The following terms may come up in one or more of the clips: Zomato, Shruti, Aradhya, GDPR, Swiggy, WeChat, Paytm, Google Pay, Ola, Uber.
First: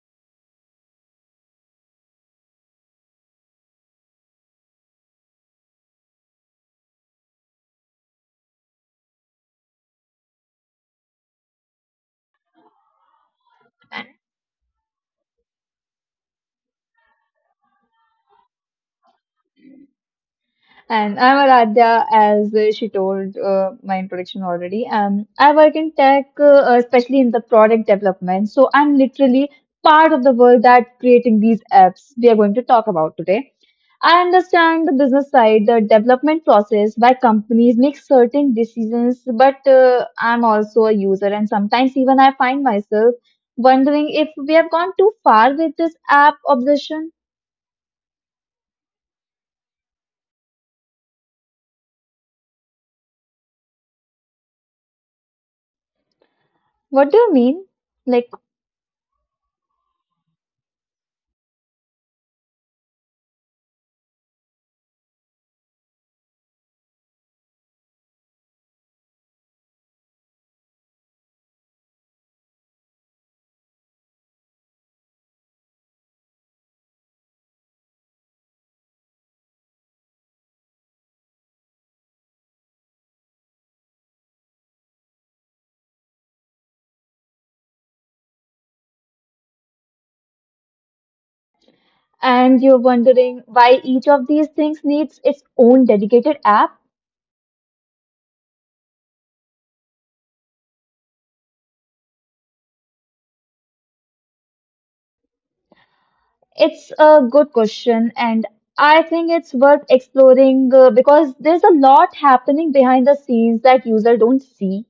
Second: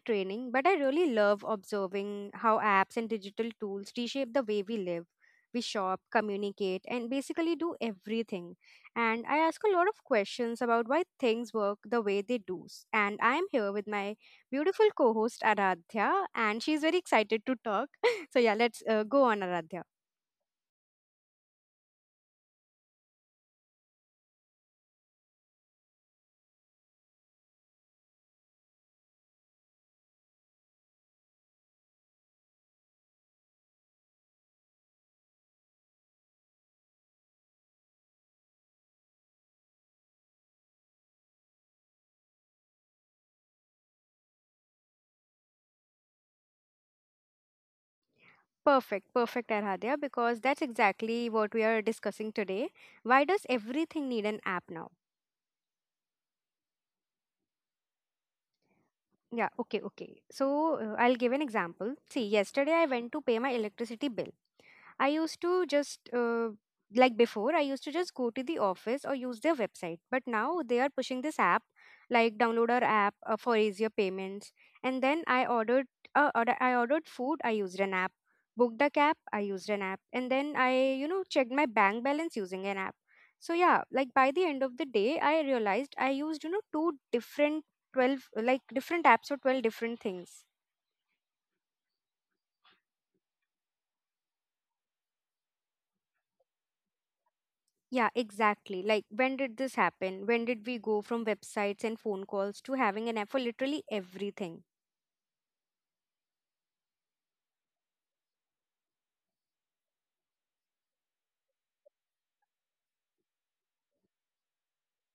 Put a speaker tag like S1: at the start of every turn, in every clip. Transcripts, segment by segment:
S1: training, but I really love observing how apps and digital tools reshape the way we live, we shop, communicate, and basically do everything. And I ask a lot of questions about why things work the way they do. And I'm here with my beautiful co host Aradhya, and she's very excited to talk. So, yeah, let's go on, Aradhya.
S2: And I'm Aradhya, as she told my introduction already. I work in tech, especially in the product development. So I'm literally part of the world that creating these apps we are going to talk about today. I understand the business side, the development process why companies make certain decisions, but I'm also a user, and sometimes even I find myself wondering if we have gone too far with this app obsession.
S1: Perfect, perfect, Aradhya, because that's exactly what we are discussing today. Why does everything need an app now?
S2: What do you mean? Like?
S1: Yeah, okay, okay. So I'll give an example. See, yesterday I went to pay my electricity bill. I used to just uh, I used to just go to the office or use their website. But now they are pushing this app, like download our app for easier payments. And then I ordered food. I used an app. Booked a cab. I used an app. And then I, checked my bank balance using an app. So yeah, like by the end of the day, I realized I used you know two different 12 different apps for 12 different things.
S2: And you're wondering why each of these things needs its own dedicated app?
S1: Yeah, exactly. Like, when did this happen? When did we go from websites and phone calls to having an app for literally everything?
S2: It's a good question, and I think it's worth exploring because there's a lot happening behind the scenes that users don't see.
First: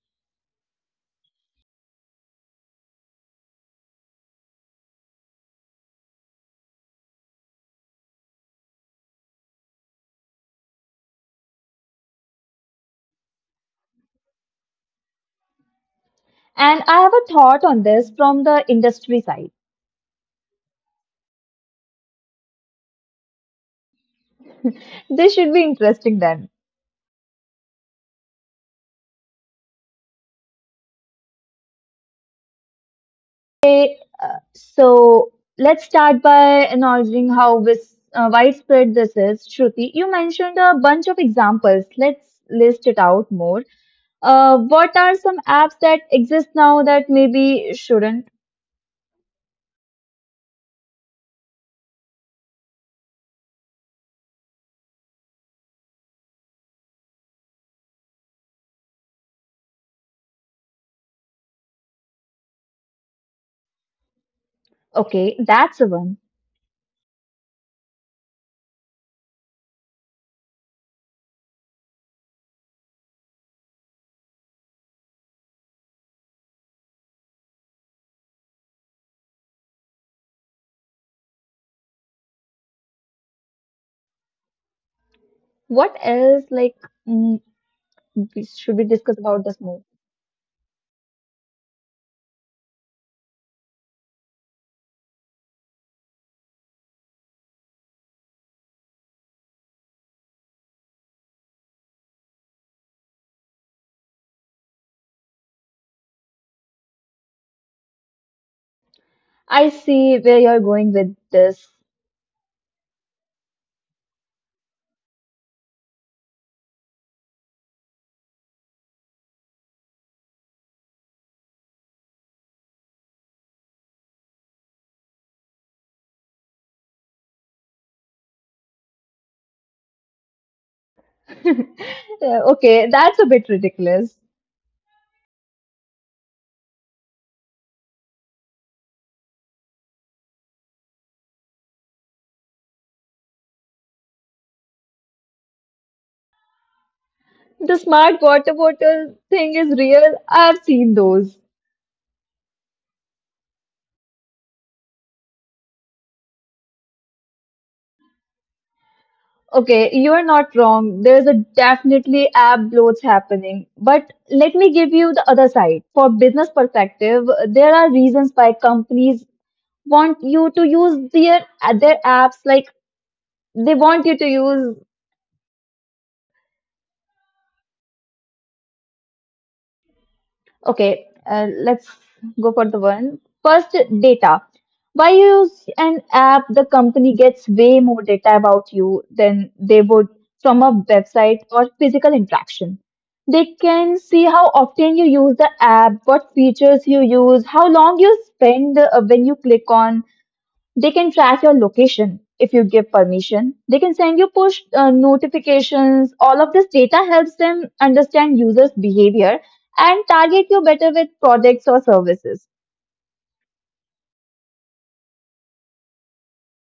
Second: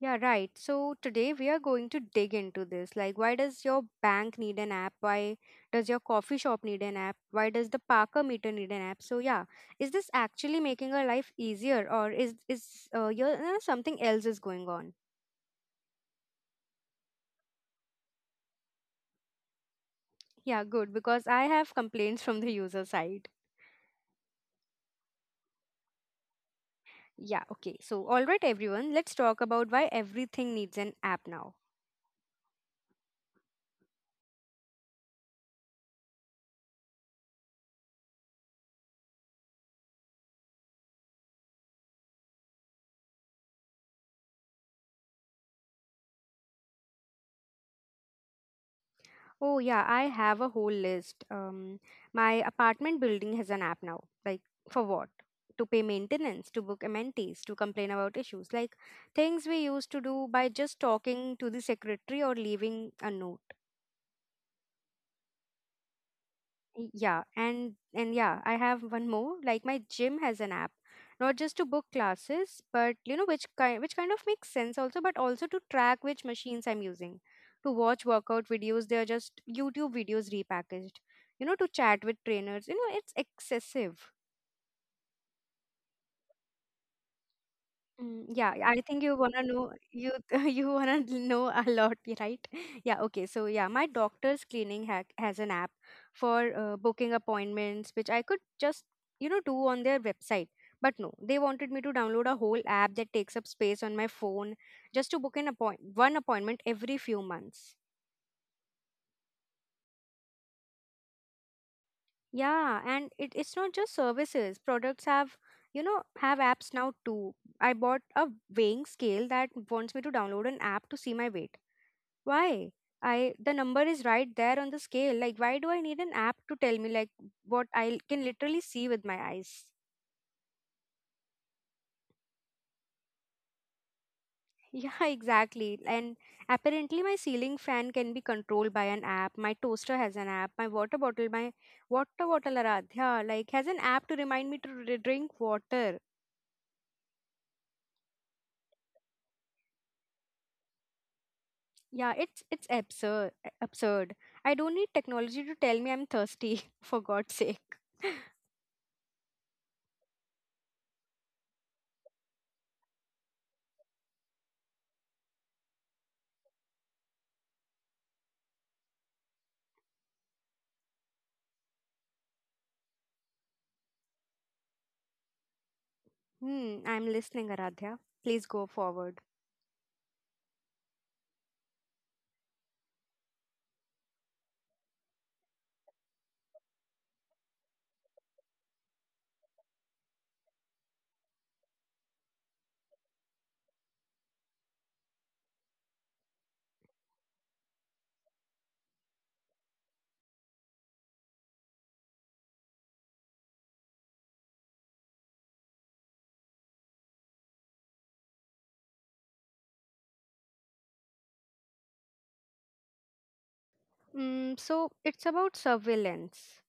S1: Yeah, right. So, today we are going to dig into this. Like, why does your bank need an app? Why does your coffee shop need an app? Why does the Parker meter need an app? So, yeah, is this actually making our life easier or something else is going on?
S2: And I have a thought on this from the industry side.
S1: Yeah, good, because I have complaints from the user side.
S2: This should be interesting then.
S1: Yeah, okay. So, all right, everyone, let's talk about why everything needs an app now.
S2: Okay, so let's start by acknowledging how widespread this is. Shruti, you mentioned a bunch of examples. Let's list it out more. What are some apps that exist now that maybe shouldn't?
S1: Oh yeah, I have a whole list. My apartment building has an app now. Like for what? To pay maintenance, to book amenities, to complain about issues, like things we used to do by just talking to the secretary or leaving a note.
S2: Okay, that's a one.
S1: Yeah, and yeah, I have one more. Like my gym has an app, not just to book classes, but you know which kind of makes sense also, but also to track which machines I'm using, to watch workout videos. They are just YouTube videos repackaged. You know, to chat with trainers. You know, it's excessive.
S2: What else, like, mm,
S1: Mm, yeah, yeah, I
S2: should we
S1: think you
S2: discuss
S1: wanna
S2: about this
S1: know
S2: more?
S1: you you wanna know a lot, right? Yeah, okay. So yeah, my doctor's cleaning hack has an app for booking appointments, which I could just you know do on their website. But no, they wanted me to download a whole app that takes up space on my phone just to book an appoint one appointment every few months.
S2: I see where you're going with this.
S1: Yeah, and it's not just services. Products have have apps now too. I bought a weighing scale that wants me to download an app to see my weight. Why? I, the number is right there on the scale. Like why do I need an app to tell me like what I can literally see with my eyes?
S2: Yeah, okay, that's a bit ridiculous.
S1: Yeah, exactly. And apparently my ceiling fan can be controlled by an app. My toaster has an app. My water bottle, Aradhya, like has an app to remind me to drink water.
S2: The smart water bottle thing is real. I've seen those.
S1: Yeah, it's absurd. Absurd. I don't need technology to tell me I'm thirsty, for God's sake.
S2: Okay, you're not wrong. There's a definitely app bloats happening. But let me give you the other side. For business perspective, there are reasons why companies want you to use their apps. Like they want you to use.
S1: Hmm, I'm listening, Aradhya. Please go forward.
S2: Okay, let's go for the one. First, data. Why use an app? The company gets way more data about you than they would from a website or physical interaction. They can see how often you use the app, what features you use, how long you spend when you click on they can track your location. If you give permission, they can send you push notifications. All of this data helps them understand users' behavior and target you better with products or services.
S1: Mm, so it's about surveillance.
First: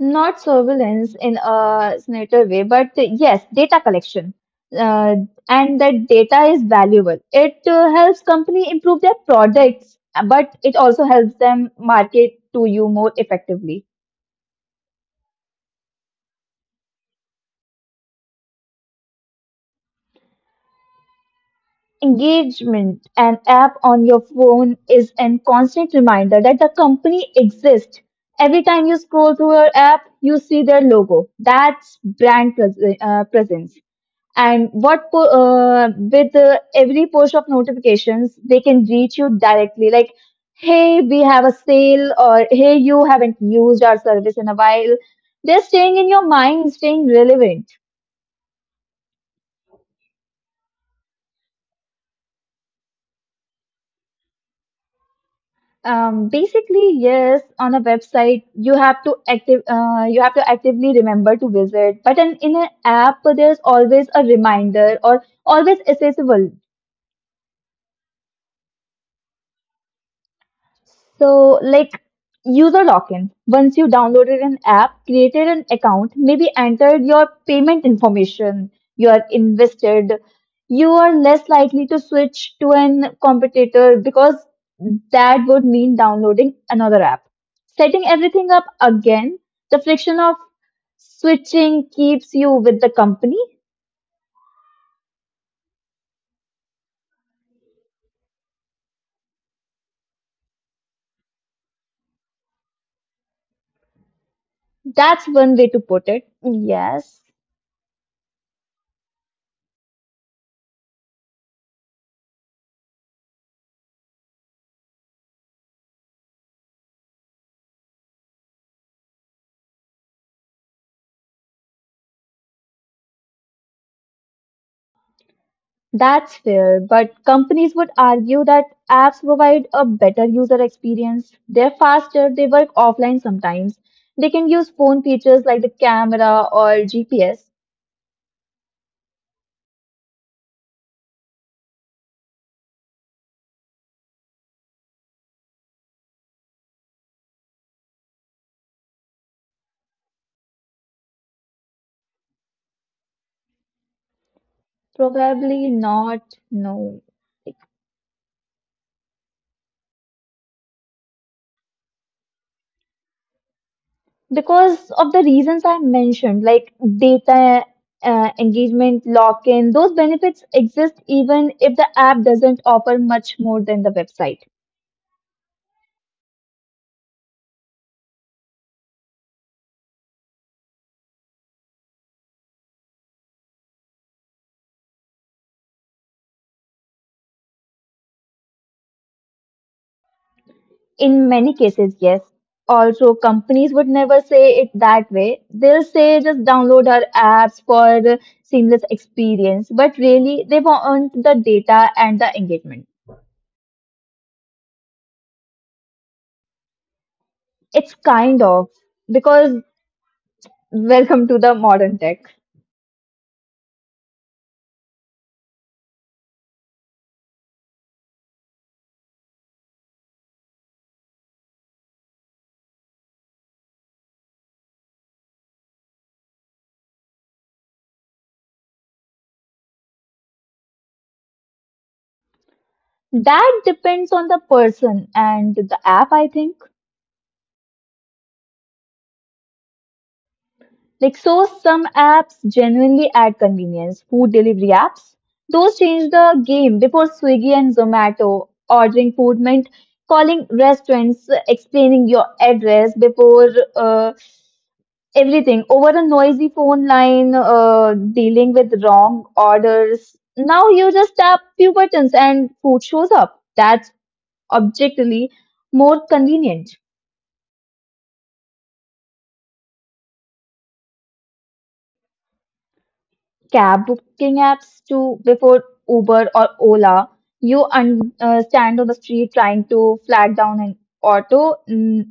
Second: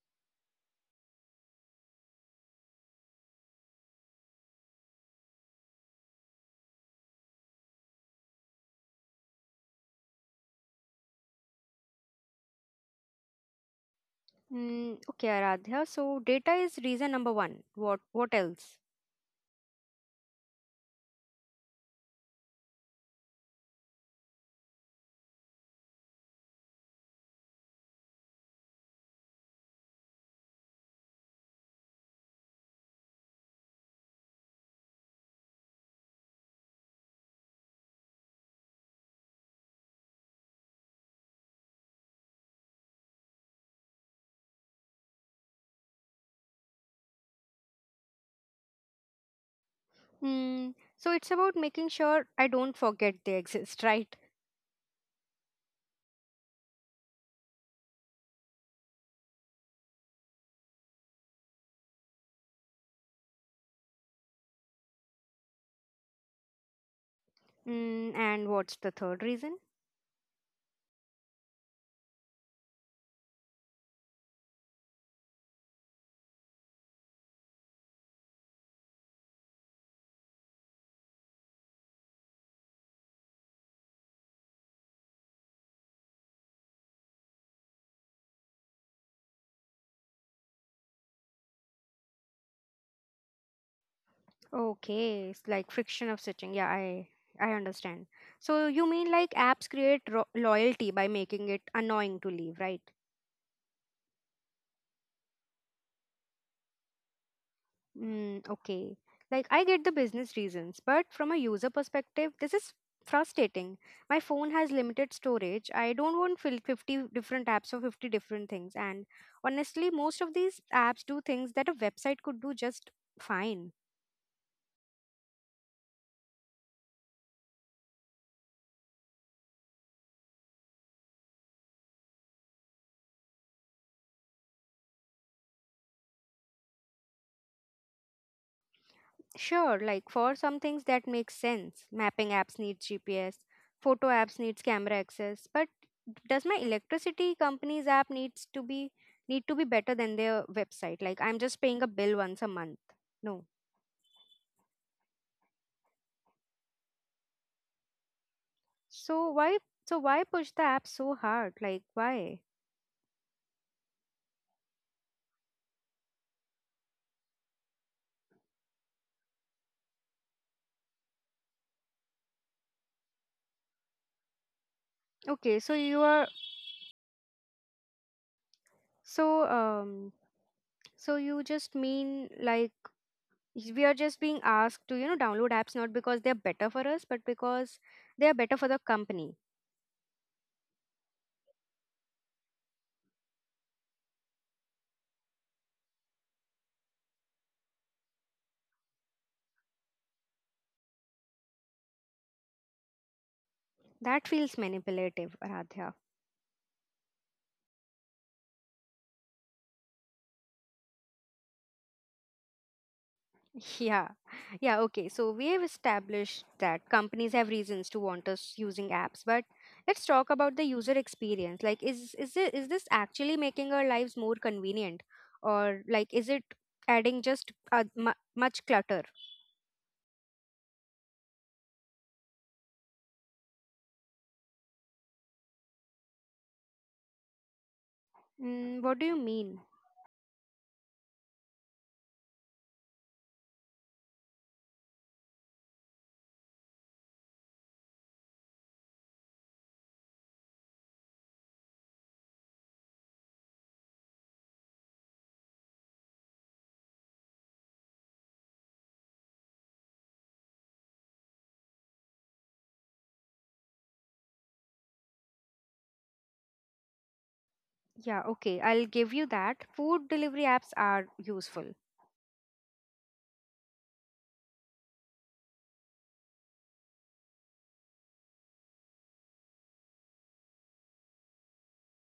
S2: Not surveillance in a snatcher way, but yes, data collection. Uh, and that data is valuable. It helps company improve their products, but it also helps them market to you more effectively.
S1: Mm, okay, Aradhya. So data is reason number one. What else?
S2: Engagement. An app on your phone is a constant reminder that the company exists. Every time you scroll through your app, you see their logo. That's brand presence. And with every push of notifications, they can reach you directly. Like, hey, we have a sale, or hey, you haven't used our service in a while. They're staying in your mind, staying relevant.
S1: Mm, so it's about making sure I don't forget they exist, right?
S2: Basically, yes, on a website you have to active you have to actively remember to visit, but in an app there's always a reminder or always accessible.
S1: Mm, and what's the third reason?
S2: So, like user login. Once you downloaded an app, created an account, maybe entered your payment information, you are invested, you are less likely to switch to an competitor because that would mean downloading another app. Setting everything up again, the friction of switching keeps you with the company.
S1: Okay, it's like friction of switching. Yeah, I understand. So you mean like apps create loyalty by making it annoying to leave, right?
S2: That's one way to put it. Yes.
S1: Mm, okay. Like, I get the business reasons, but from a user perspective, this is frustrating. My phone has limited storage. I don't want 50 different apps or 50 different things. And honestly, most of these apps do things that a website could do just fine.
S2: That's fair, but companies would argue that apps provide a better user experience. They're faster, they work offline sometimes. They can use phone features like the camera or GPS.
S1: Sure, like for some things that makes sense. Mapping apps need GPS, photo apps needs camera access, but does my electricity company's app needs to be need to be better than their website? Like I'm just paying a bill once a month. No.
S2: Probably not, no.
S1: So why so why push the app so hard? Like why?
S2: Because of the reasons I mentioned, like data engagement, lock in, those benefits exist even if the app doesn't offer much more than the website.
S1: Okay, so you are so um so you just mean like we are just being asked to, you know, download apps not because they're better for us, but because they are better for the company.
S2: In many cases, yes. Also, companies would never say it that way. They'll say just download our apps for the seamless experience, but really they want the data and the engagement.
S1: That feels manipulative, Radhya.
S2: It's kind of because welcome to the modern tech.
S1: Yeah. Yeah, okay. So we have established that companies have reasons to want us using apps, but let's talk about the user experience. Is this actually making our lives more convenient or like is it adding just mu much clutter?
S2: That depends on the person and the app, I think.
S1: Mm, what do you mean?
S2: Like, so some apps genuinely add convenience. Food delivery apps, those changed the game before Swiggy and Zomato. Ordering food meant calling restaurants, explaining your address before uh, everything over a noisy phone line, dealing with wrong orders. Now you just tap few buttons and food shows up. That's objectively more convenient.
S1: Yeah, okay. I'll give you that. Food delivery apps are useful.
S2: Cab booking apps to before Uber or Ola. You stand on the street trying to flag down an auto, mm,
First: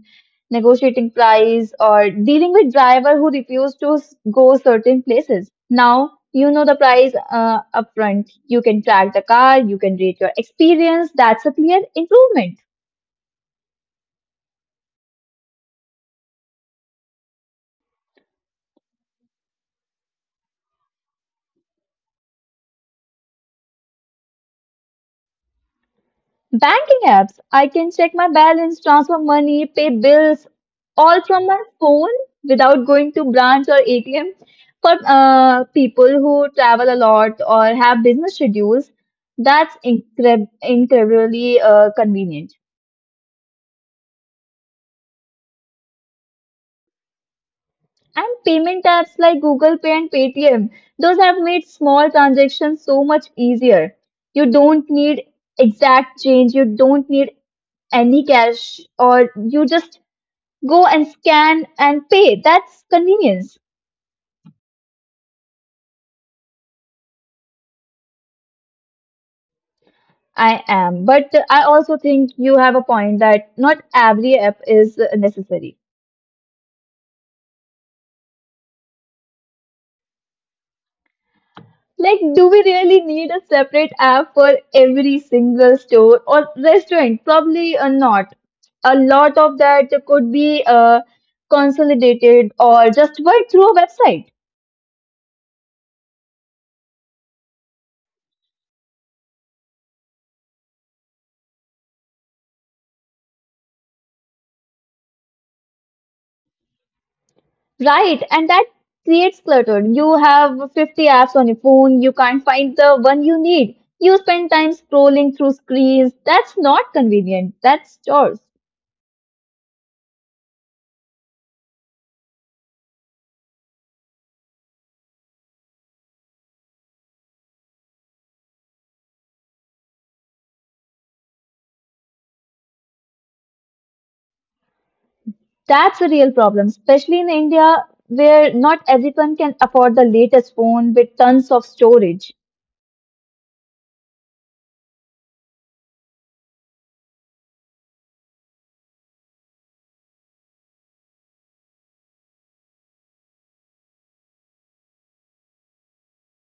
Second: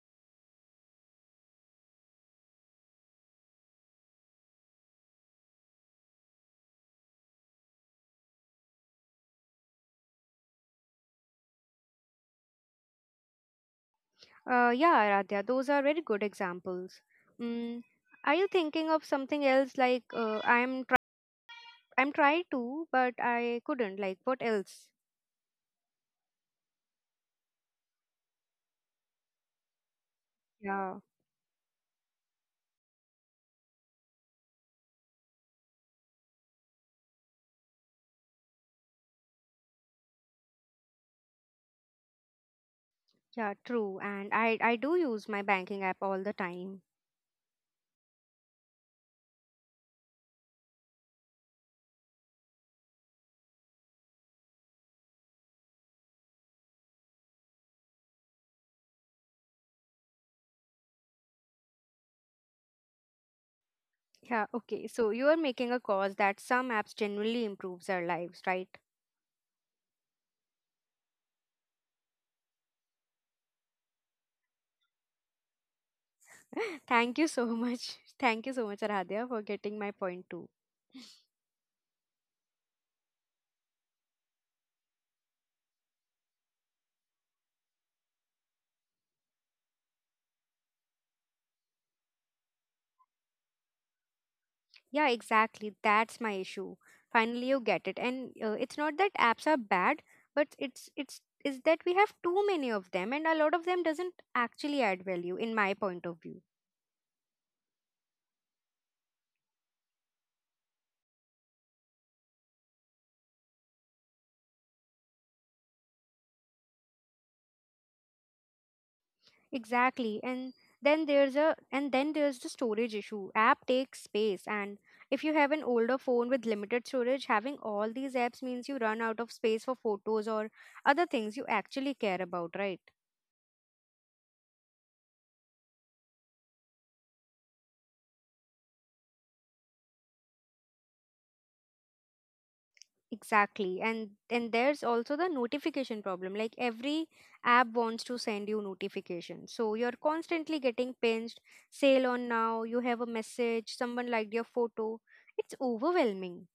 S2: negotiating price, or dealing with driver who refuse to go certain places. Now you know the price upfront. You can track the car. You can rate your experience. That's a clear improvement.
S1: Yeah, Aradhya, those are very good examples. Mm, are you thinking of something else? I'm trying to, but I couldn't. Like what else?
S2: Banking apps. I can check my balance, transfer money, pay bills,
S1: Yeah,
S2: all from my phone without going to branch or ATM. For people who travel a lot or have business schedules, that's incredibly convenient.
S1: yeah, true. And I do use my banking app all the time.
S2: And payment apps like Google Pay and Paytm, those have made small transactions so much easier. You don't need exact change, you don't need any cash, or you just go and scan and pay. That's convenience.
S1: Yeah, okay. So you are making a cause that some apps genuinely improves our lives, right?
S2: I am. But I also think you have a point that not every app is necessary.
S1: Thank you so much. Thank you so much, Aradhya, for getting my point too.
S2: Like, do we really need a separate app for every single store or restaurant? Probably not. A lot of that could be consolidated or just work through a website.
S1: Yeah, exactly. That's my issue. Finally, you get it. And it's not that apps are bad, but it's is that we have too many of them, and a lot of them doesn't actually add value, in my point of view.
S2: Right, and that creates clutter. You have 50 apps on your phone, you can't find the one you need. You spend time scrolling through screens. That's not convenient. That's chores.
S1: Exactly. And then there's a and then there's the storage issue. App takes space, and if you have an older phone with limited storage, having all these apps means you run out of space for photos or other things you actually care about, right?
S2: That's a real problem, especially in India where not everyone can afford the latest phone with tons of storage.
S1: Exactly. And there's also the notification problem. Like every app wants to send you notifications. So you're constantly getting pinged, sale on now, you have a message, someone liked your photo. It's overwhelming.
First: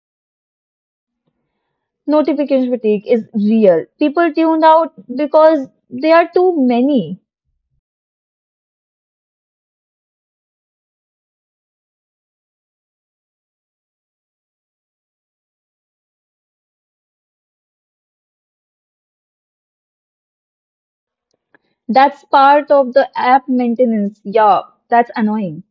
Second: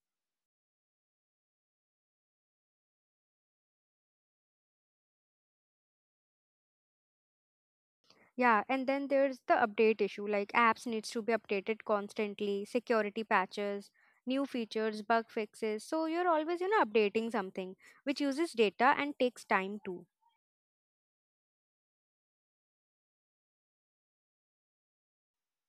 S2: Notification fatigue is real. People tuned out because there are too many.
S1: Yeah, and then there's the update issue. Like apps needs to be updated constantly, security patches, new features, bug fixes. So you're always, you know, updating something which uses data and takes time too.
S2: That's part of the app maintenance. Yeah, that's annoying.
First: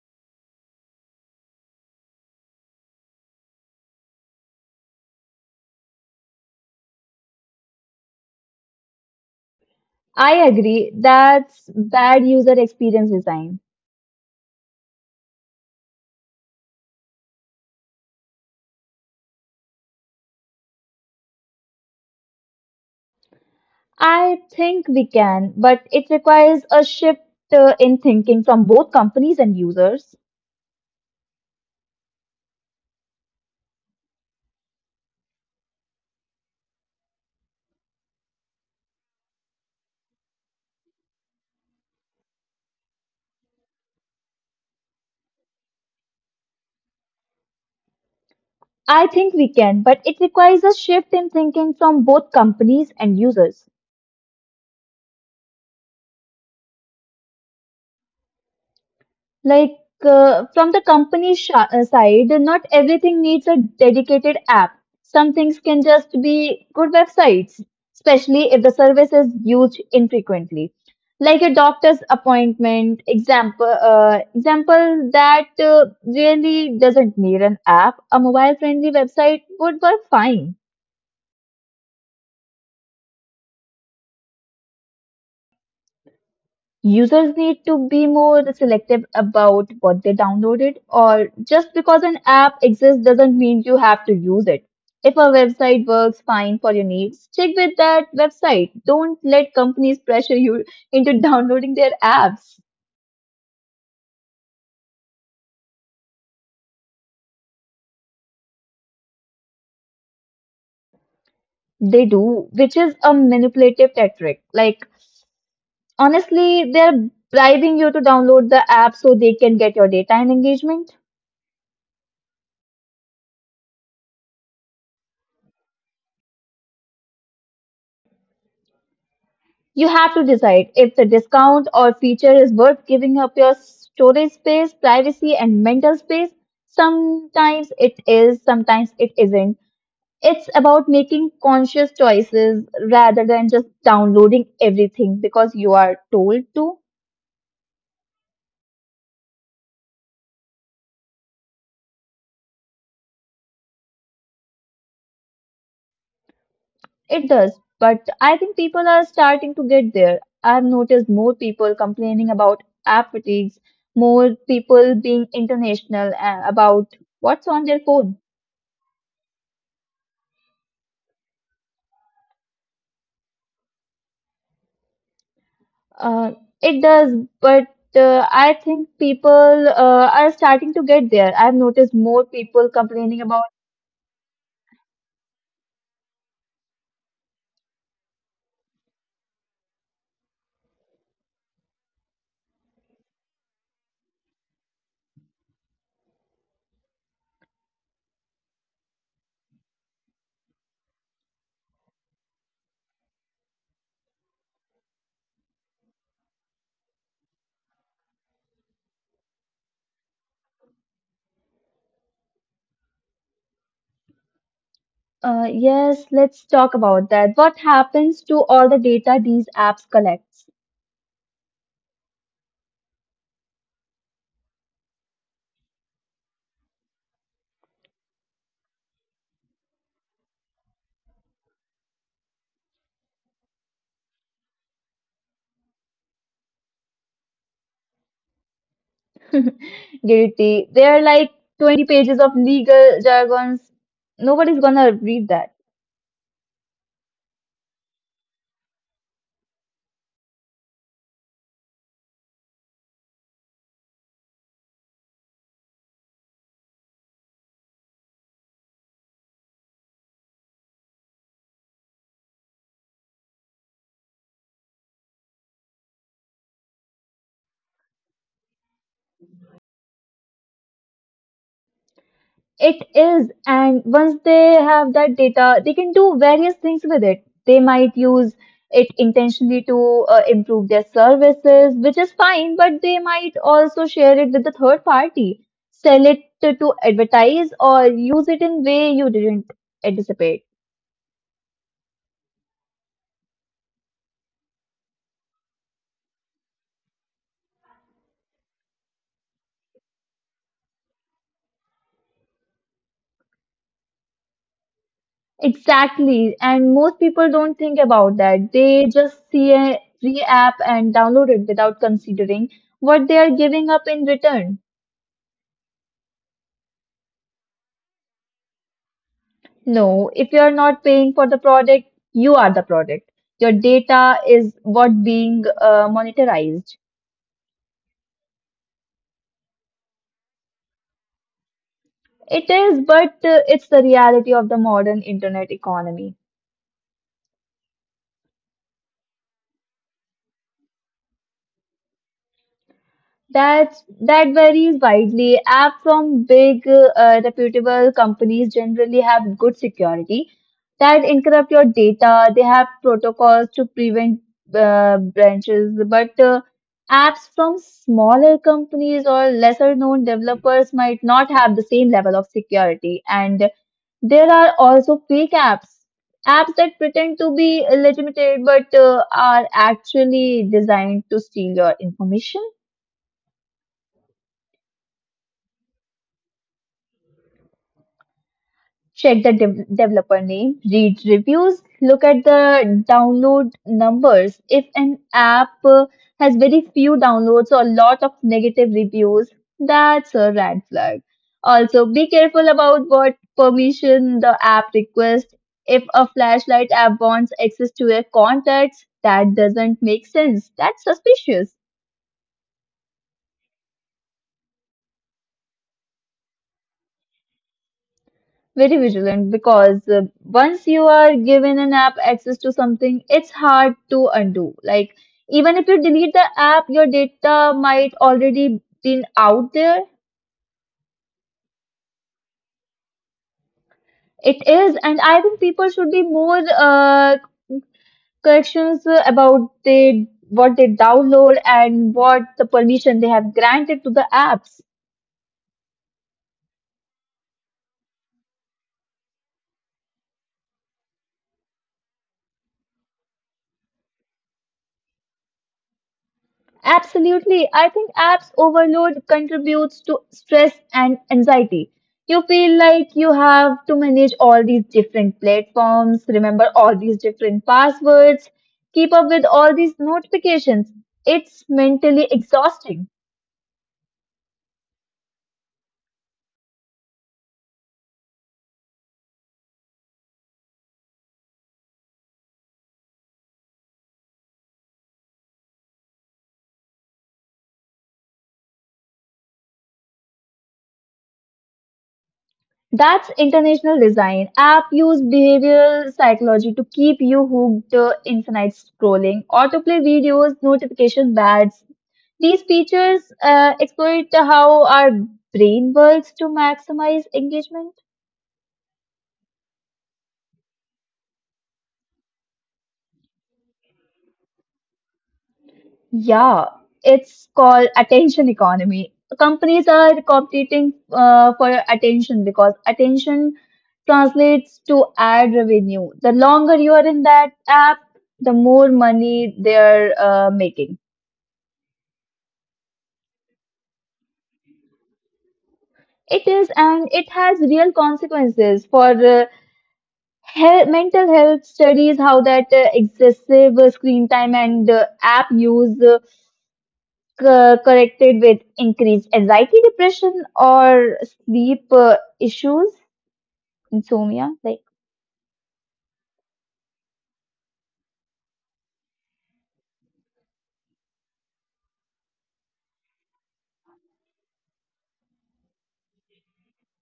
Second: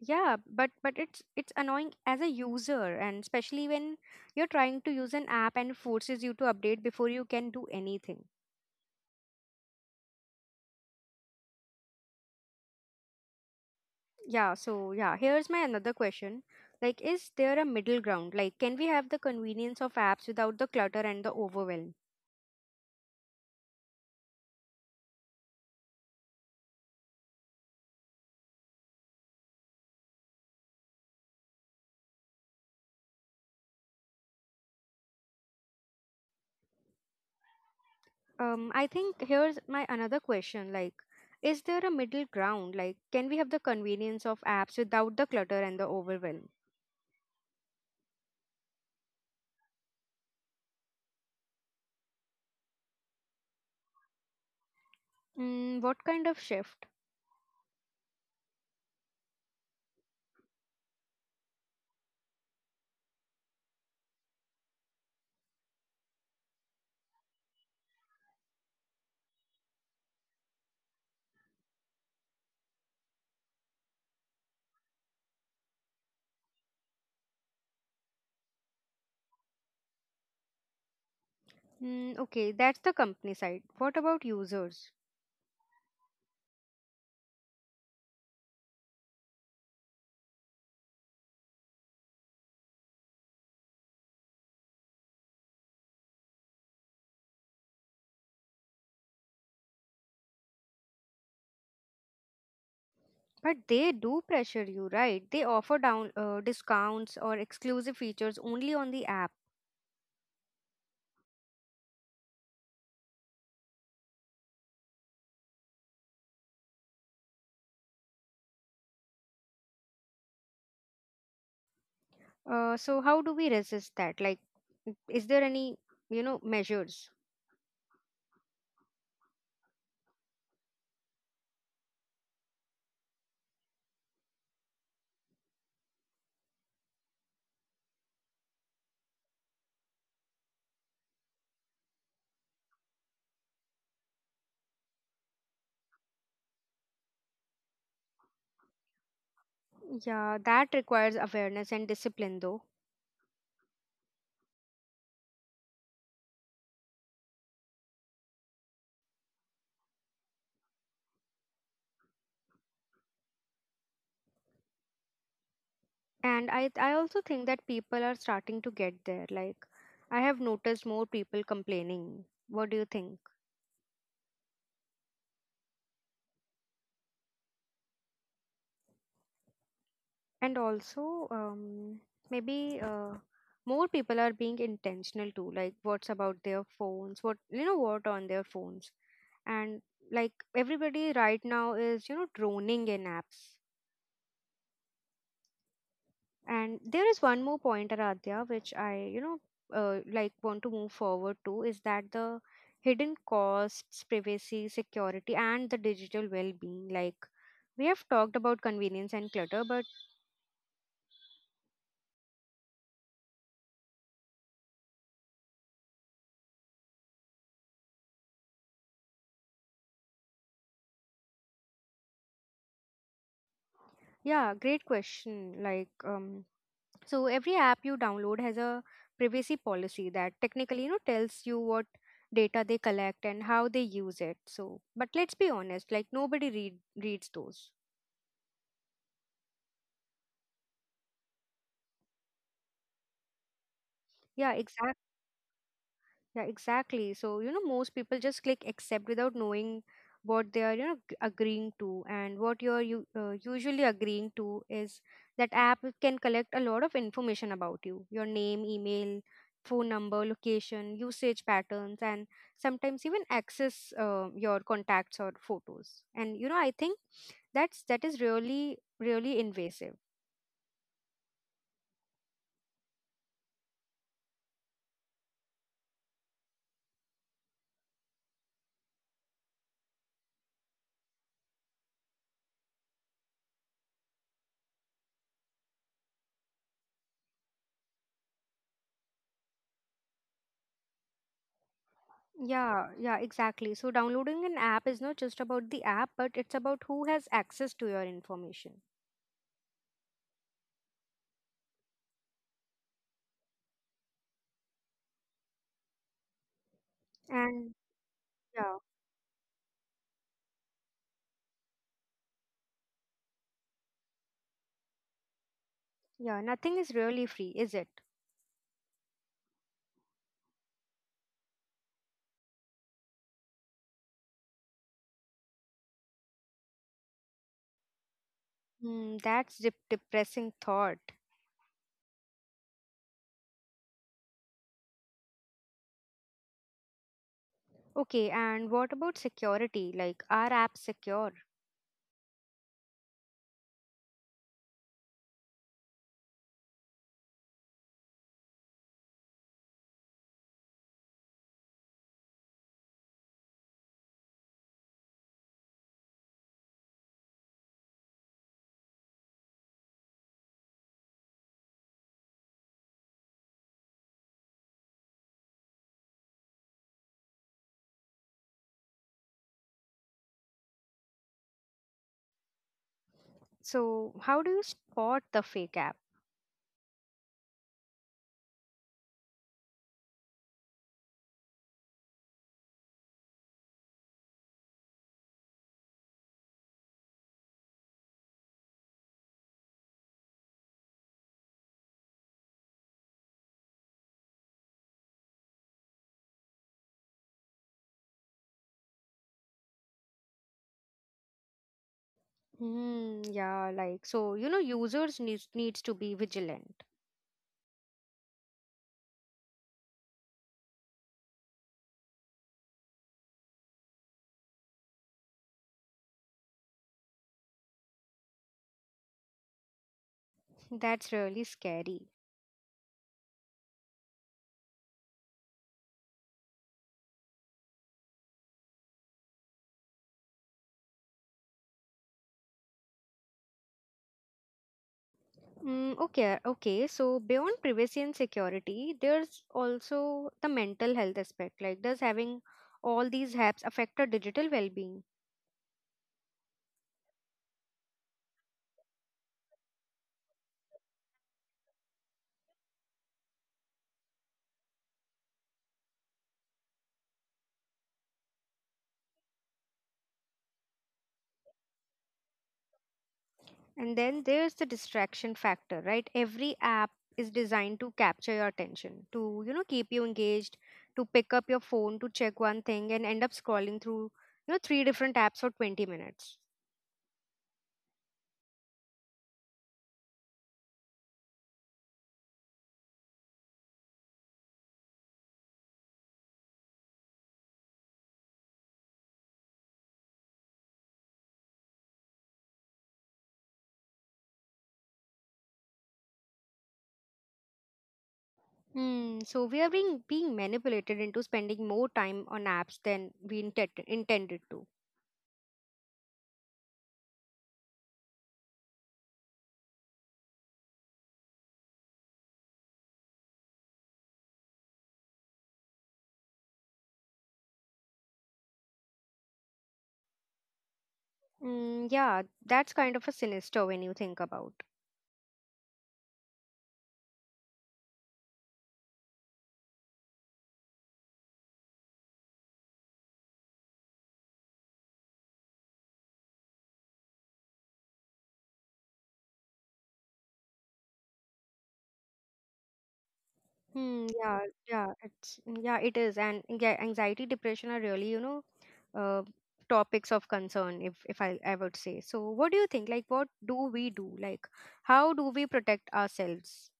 S1: Yeah, but it's annoying as a user, and especially when you're trying to use an app and forces you to update before you can do anything.
S2: I agree. That's bad user experience design.
S1: Yeah, so yeah, here's my another question. Like, is there a middle ground? Like, can we have the convenience of apps without the clutter and the overwhelm?
S2: I think we can, but it requires a shift in thinking from both companies and users.
S1: I think Here's my another question. Like, is there a middle ground? Like, can we have the convenience of apps without the clutter and the overwhelm?
S2: I think we can, but it requires a shift in thinking from both companies and users.
S1: Mm, what kind of shift?
S2: Like from the company side, not everything needs a dedicated app. Some things can just be good websites, especially if the service is used infrequently. Like a doctor's appointment example, that really doesn't need an app. A mobile-friendly website would work fine.
S1: Mm, okay, that's the company side. What about users?
S2: Users need to be more selective about what they downloaded or just because an app exists doesn't mean you have to use it. If a website works fine for your needs stick with that website, don't let companies pressure you into downloading their apps.
S1: But they do pressure you, right? They offer down discounts or exclusive features only on the app.
S2: They do, which is a manipulative tactic. Like honestly, they're bribing you to download the app so they can get your data and engagement.
S1: So how do we resist that? Like, mm, is there any, you know, measures?
S2: You have to decide if the discount or feature is worth giving up your storage space, privacy, and mental space. Sometimes it is, sometimes it isn't. It's about making conscious choices rather than just downloading everything because you are told to.
S1: Yeah, that requires awareness and discipline though.
S2: It does, but I think people are starting to get there. I've noticed more people complaining about app fatigues, more people being international
S1: And
S2: about
S1: I
S2: what's
S1: also
S2: on
S1: think
S2: their
S1: that
S2: phone.
S1: people are starting to get there. Like, I have noticed more people complaining. What do you think?
S2: Uh, it does, but I think people are starting to
S1: And
S2: get there. I've
S1: also
S2: noticed more people
S1: maybe
S2: complaining about.
S1: more people are being intentional too. Like what's about their phones, what you know what on their phones. And like everybody right now is you know droning in apps. And there is one more point, Aradhya, which I you know like want to move forward to, is that the hidden costs, privacy, security, and the digital well-being. Like we have talked about convenience and clutter, but
S2: Yes, let's talk about that. What happens to all the data these apps collects?
S1: yeah, great question. like um So every app you download has a privacy policy that technically you know tells you what data they collect and how they use it. So but let's be honest, like nobody reads those.
S2: Guilty. There are like 20 pages of legal jargons.
S1: Yeah,
S2: Nobody's
S1: exactly.
S2: gonna read.
S1: Yeah, exactly. So, you know, most people just click accept without knowing what they are, you know, agreeing to. And what you're usually agreeing to is that app can collect a lot of information about you, your name, email, phone number, location, usage patterns, and sometimes even access your contacts or photos. And, you know, I think that is really, really invasive.
S2: It is, and once they have that data, they can do various things with it. They might use it intentionally to improve their services, which is fine, but they might also share it with a third party, sell to advertise, or use it in way you didn't anticipate.
S1: Yeah, yeah, exactly. So downloading an app is not just about the app, but it's about who has access to your information.
S2: Exactly, and most people don't
S1: And
S2: think about that.
S1: yeah,
S2: They just see a free app and download it without considering what they are giving up in return.
S1: yeah, nothing is really free, is it?
S2: No, if you're not paying for the product, you are the product. Your data is what being monetized.
S1: Mm, that's depressing thought.
S2: It is, but it's the reality of the modern internet economy.
S1: Okay, and what about security? Like, are apps secure?
S2: That's that varies widely. App from big, reputable companies generally have good security that encrypt your data. They have protocols to prevent breaches, but apps from smaller companies or lesser known developers might not have the same level of security. And there are also fake apps, apps that pretend to be legitimate but are actually designed to steal your information.
S1: So, how do you spot the fake app?
S2: Check the developer name, read reviews, look at the download numbers. If an app has very few downloads or a lot of negative reviews, that's a red flag. Also, be careful about what permission the app requests. If a flashlight app wants access to your contacts, that doesn't make sense. That's suspicious.
S1: Hmm, yeah, users needs to be vigilant.
S2: Very vigilant because once you are given an app access to something, it's hard to undo. Like, even if you delete the app, your data might already been out there.
S1: That's really scary.
S2: It is, and I think people should be more corrections about what they download and what the permission they have granted to the apps.
S1: Okay, okay. So beyond privacy and security, there's also the mental health aspect. Like, does having all these apps affect our digital well-being?
S2: Absolutely. I think apps overload contributes to stress and anxiety. You feel like you have to manage all these different platforms, remember all these different passwords, keep up with all these notifications. It's mentally exhausting.
S1: And then there's the distraction factor, right? Every app is designed to capture your attention, to, keep you engaged, to pick up your phone, to check one thing and end up scrolling through, three different apps for 20 minutes.
S2: That's international design. App use behavioral psychology to keep you hooked, infinite scrolling, autoplay videos, notification bats. These features exploit how our brain works to maximize engagement.
S1: Hmm, so we are being manipulated into spending more time on apps than we intended to.
S2: Yeah, it's called attention economy. Companies are competing for your attention because attention translates to ad revenue. The longer you are in that app, the more money they're making.
S1: Yeah, that's kind of a sinister when you think about.
S2: It is, and it has real consequences for health, mental health studies, how that excessive screen time and app use corrected with increased anxiety, depression, or sleep issues,
S1: Hmm,
S2: insomnia.
S1: yeah,
S2: Like,
S1: yeah, it is, and yeah, anxiety, depression are really, uh, topics of concern. If I I would say so, what do you think? Like, what do we do? Like, how do we protect ourselves?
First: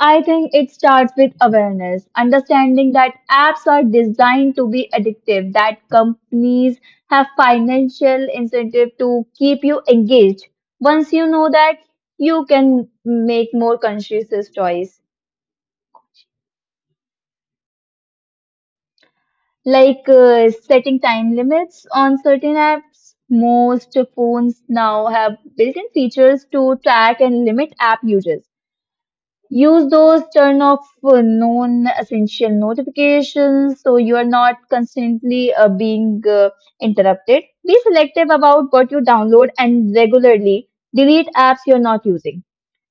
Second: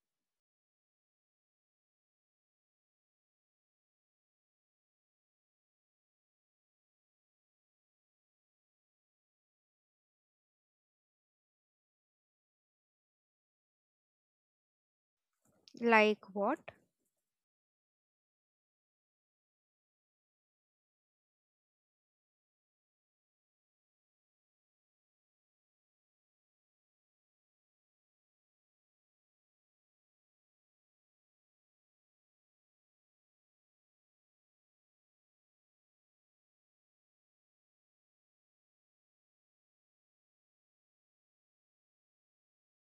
S2: I think it starts with awareness, understanding that apps are designed to be addictive, that companies have financial incentive to keep you engaged. Once you know that, you can make more conscious choice.
S1: Like what?
S2: Like setting time limits on certain apps. Most phones now have built in features to track and limit app uses. Use those, turn off non essential notifications so you are not constantly being interrupted. Be selective about what you download and regularly delete apps you're not using.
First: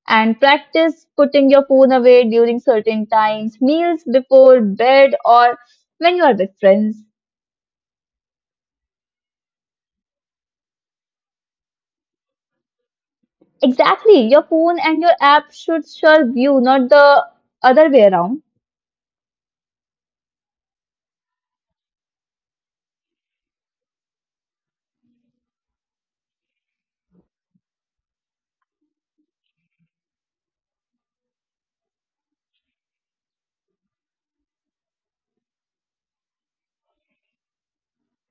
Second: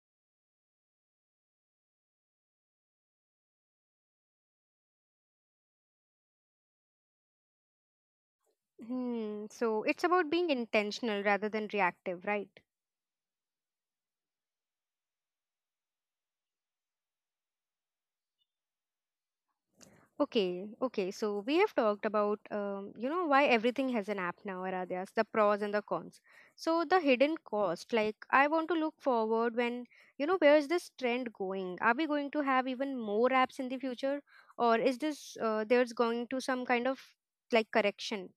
S2: And practice putting your phone away during certain times, meals before bed, or when you are with friends.
S1: Hmm. So it's about being intentional rather than reactive, right?
S2: Exactly. Your phone and your app should serve you, not the other way around.
S1: Okay, okay. So we have talked about, you know, why everything has an app now, Aradhyas, the pros and the cons. So the hidden cost, like I want to look forward when, you know, where is this trend going? Are we going to have even more apps in the future, or is this there's going to some kind of like correction?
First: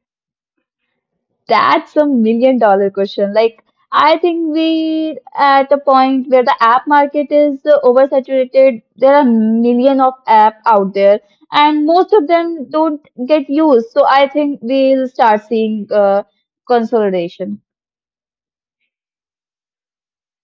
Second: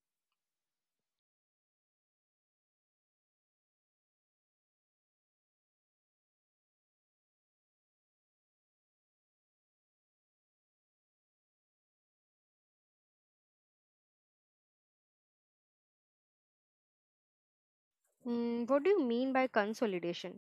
S2: That's a million dollar question. Like, I think we're at a point where the app market is oversaturated. There are million of app out there, and most of them don't get used. So I think we'll start seeing consolidation.
S1: What do you mean by consolidation?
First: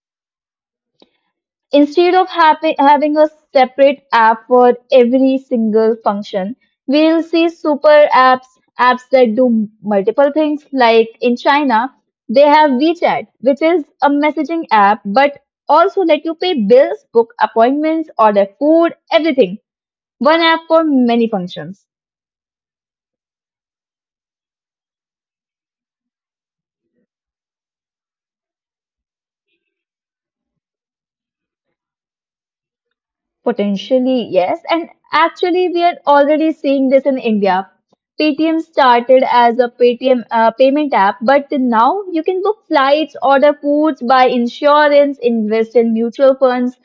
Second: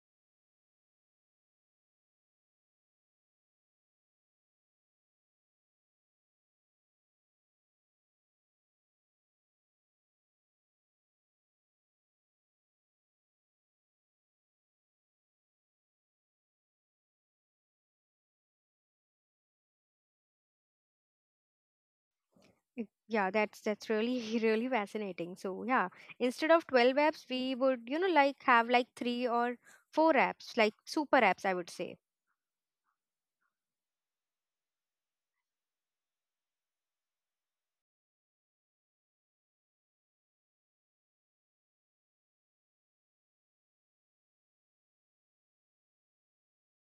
S2: Instead of having a separate app for every single function, we'll see super apps, apps that do multiple things. Like in China, they have WeChat, which is a messaging app, but also let you pay bills, book appointments, order food, everything. One app for many functions.
S1: Mm, yeah, that's really really fascinating. So yeah, instead of 12 apps, we would, you know, like have like three or four apps, like super apps, I would say.
S2: Potentially, yes. And actually, we are already seeing this in India. Paytm started as a Paytm payment app, but now you can book flights, order foods, buy insurance, invest in mutual funds.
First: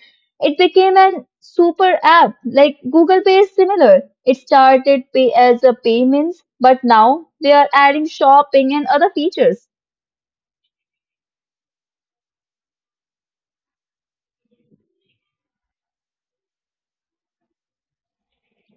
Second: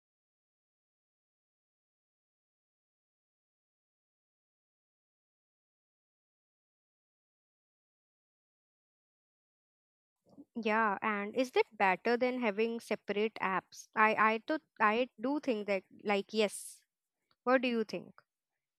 S2: It became an super app. Like Google Pay is similar. It started pay as a payments, but now they are adding shopping and other features.
S1: Yeah, and is that better than having separate apps? I do think that like yes. What do you think?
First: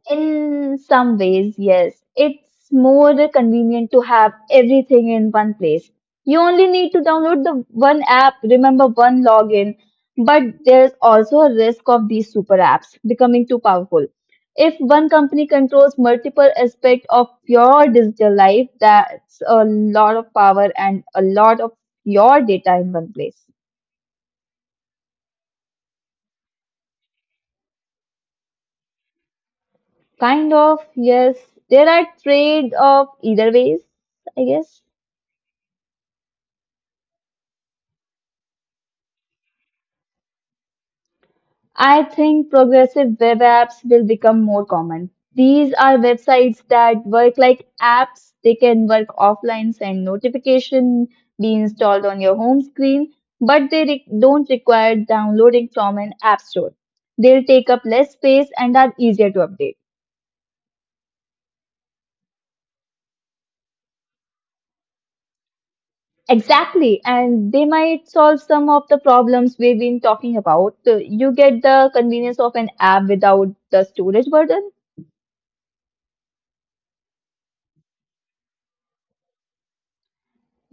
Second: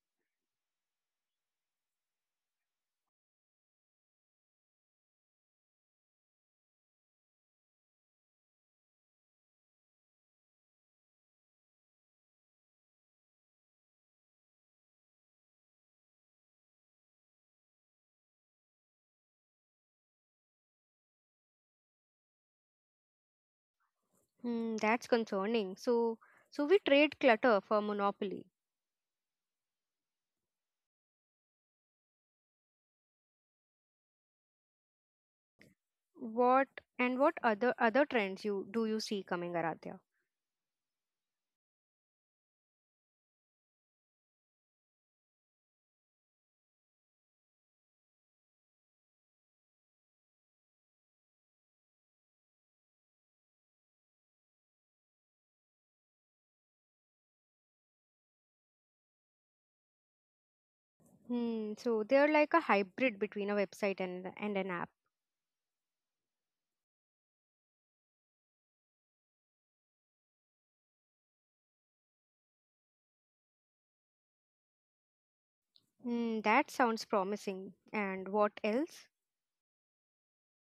S2: In some ways, yes. It's more convenient to have everything in one place. You only need to download the one app, remember one login, but there's also a risk of these super apps becoming too powerful. If one company controls multiple aspects of your digital life, that's a lot of power and a lot of your data in one place.
S1: Hmm, that's concerning. So we trade clutter for monopoly.
S2: Kind of, yes. There are trade-off either ways, I guess.
S1: What and what other trends you do you see coming, Aradhya?
S2: I think progressive web apps will become more common. These are websites that work like apps. They can work offline, send notification, be installed on your home screen, but don't require downloading from an app store. They'll take up less space and are easier to update.
S1: Hmm, so they're like a hybrid between a website and an app.
S2: Exactly, and they might solve some of the problems we've been talking about. So you get the convenience of an app without the storage burden.
S1: That sounds promising. And what else?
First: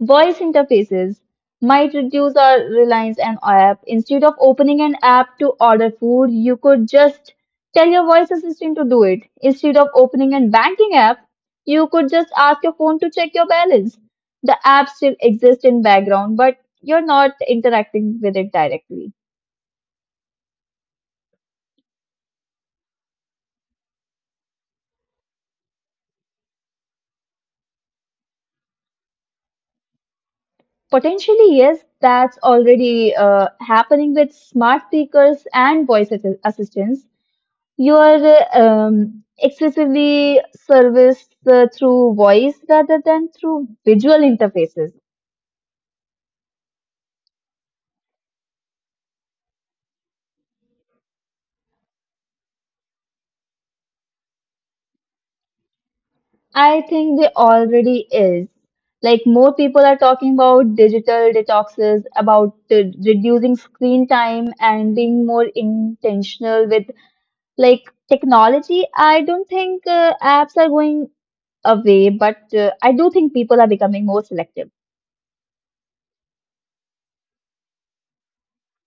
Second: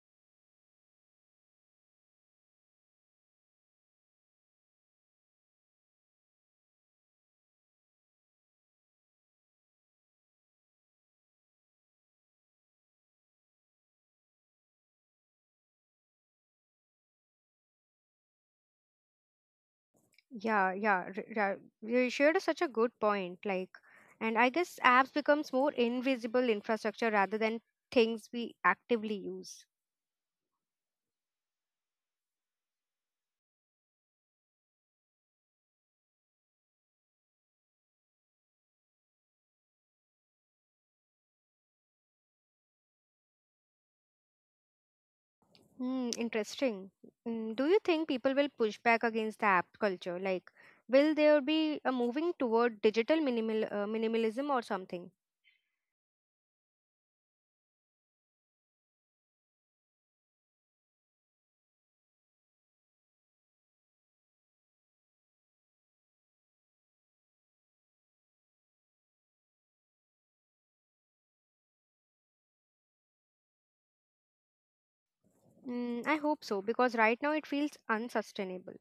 S2: Voice interfaces might reduce our reliance on app. Instead of opening an app to order food, you could just tell your voice assistant to do it. Instead of opening a banking app, you could just ask your phone to check your balance. The app still exists in background, but you're not interacting with it directly.
S1: Yeah, yeah, you shared such a good point. Like, and I guess apps becomes more invisible infrastructure rather than things we actively use.
S2: Potentially, yes, that's already happening with smart speakers and voice assistants. You are excessively serviced through voice rather than through visual interfaces.
S1: Hmm, interesting. Mm, do you think people will push back against the app culture? Like, will there be a moving toward digital minimalism or something?
S2: I think there already is. Like more people are talking about digital detoxes, about reducing screen time and being more intentional with like technology. I don't think apps are going away, but I do think people are becoming more selective.
S1: I hope so because right now it feels unsustainable.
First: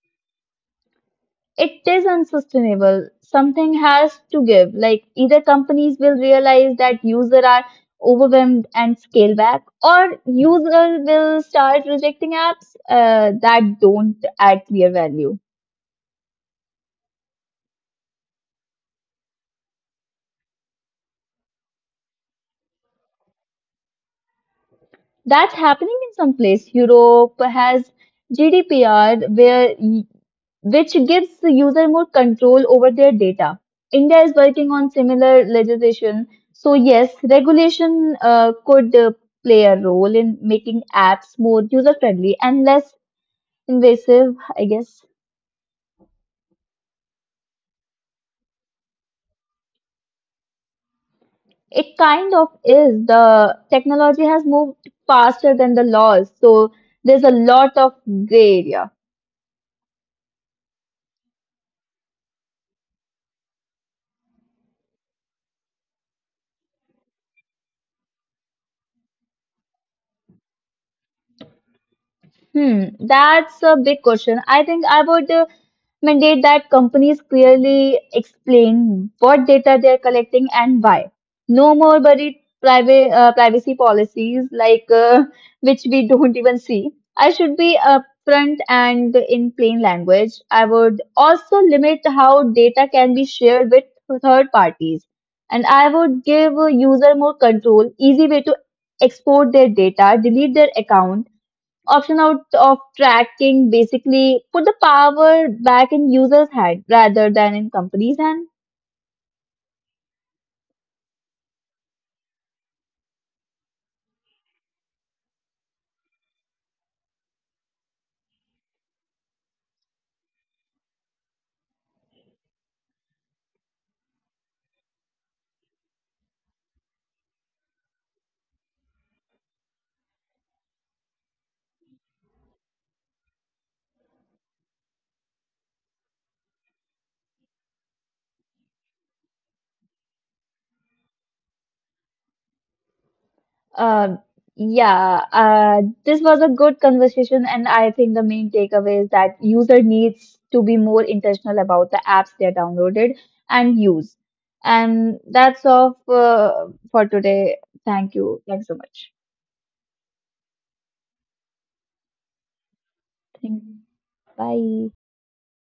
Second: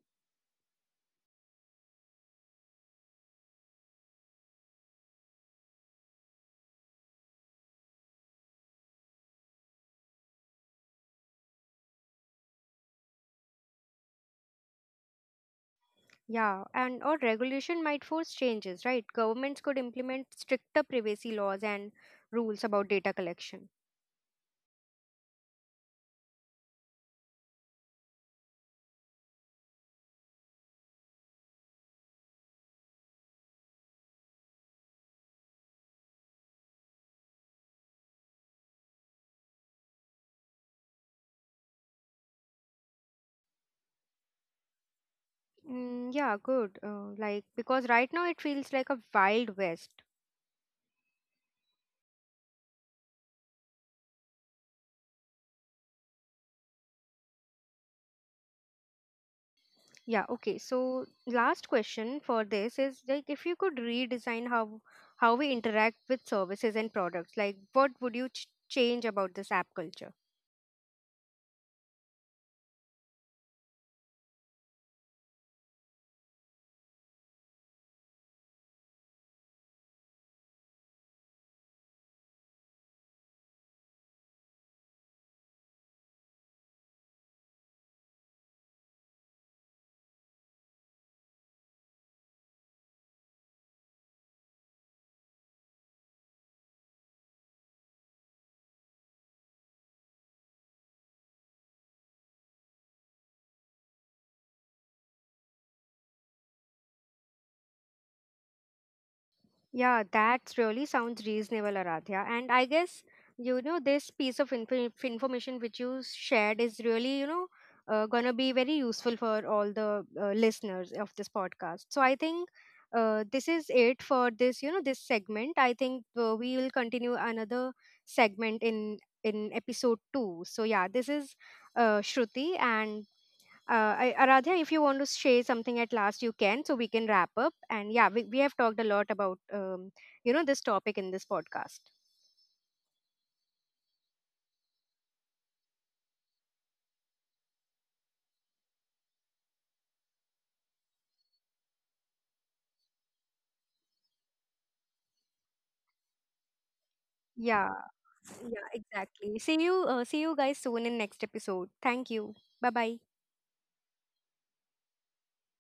S2: It is unsustainable. Something has to give. Like either companies will realize that user are overwhelmed and scale back, or user will start rejecting apps that don't add clear value.
S1: Yeah, and or regulation might force changes, right? Governments could implement stricter privacy laws and rules about data collection.
S2: That's happening in some place. Europe has GDPR, where which gives the user more control over their data. India is working on similar legislation. So, yes, regulation could play a role in making apps more user friendly and less invasive, I guess.
S1: Mm, yeah, good. Like, because right now it feels like a wild west.
S2: It kind of is. The technology has moved faster than the laws. So, there's a lot of gray area.
S1: Yeah, okay. So, last question for this is like, if you could redesign how we interact with services and products, like, what would you ch change about this app culture?
S2: Hmm, that's a big question. I think I would mandate that companies clearly explain what data they're collecting and why. No more buried private privacy policies like which we don't even see. I should be upfront and in plain language. I would also limit how data can be shared with third parties, and I would give a user more control, easy way to export their data, delete their account option out of tracking basically put the power back in users' hand rather than in companies' hand.
S1: Yeah, that really sounds reasonable, Aradhya. And I guess, you know, this piece of information which you shared is really, gonna be very useful for all the listeners of this podcast. So I think this is it for this, this segment. I think we will continue another segment in episode 2. So yeah, this is Shruti, and I, Aradhya, if you want to share something at last, you can, so we can wrap up. And yeah, we have talked a lot about you know, this topic in this podcast.
S2: Um, yeah, this was a good conversation, and I think the main takeaway is that user needs to be more intentional about the apps they downloaded and use. And that's all for, today.
S1: Yeah,
S2: Thank you. Thanks
S1: yeah,
S2: so much.
S1: exactly. See you guys soon in next episode. Thank you. Bye bye.
S2: Thank- you. Bye.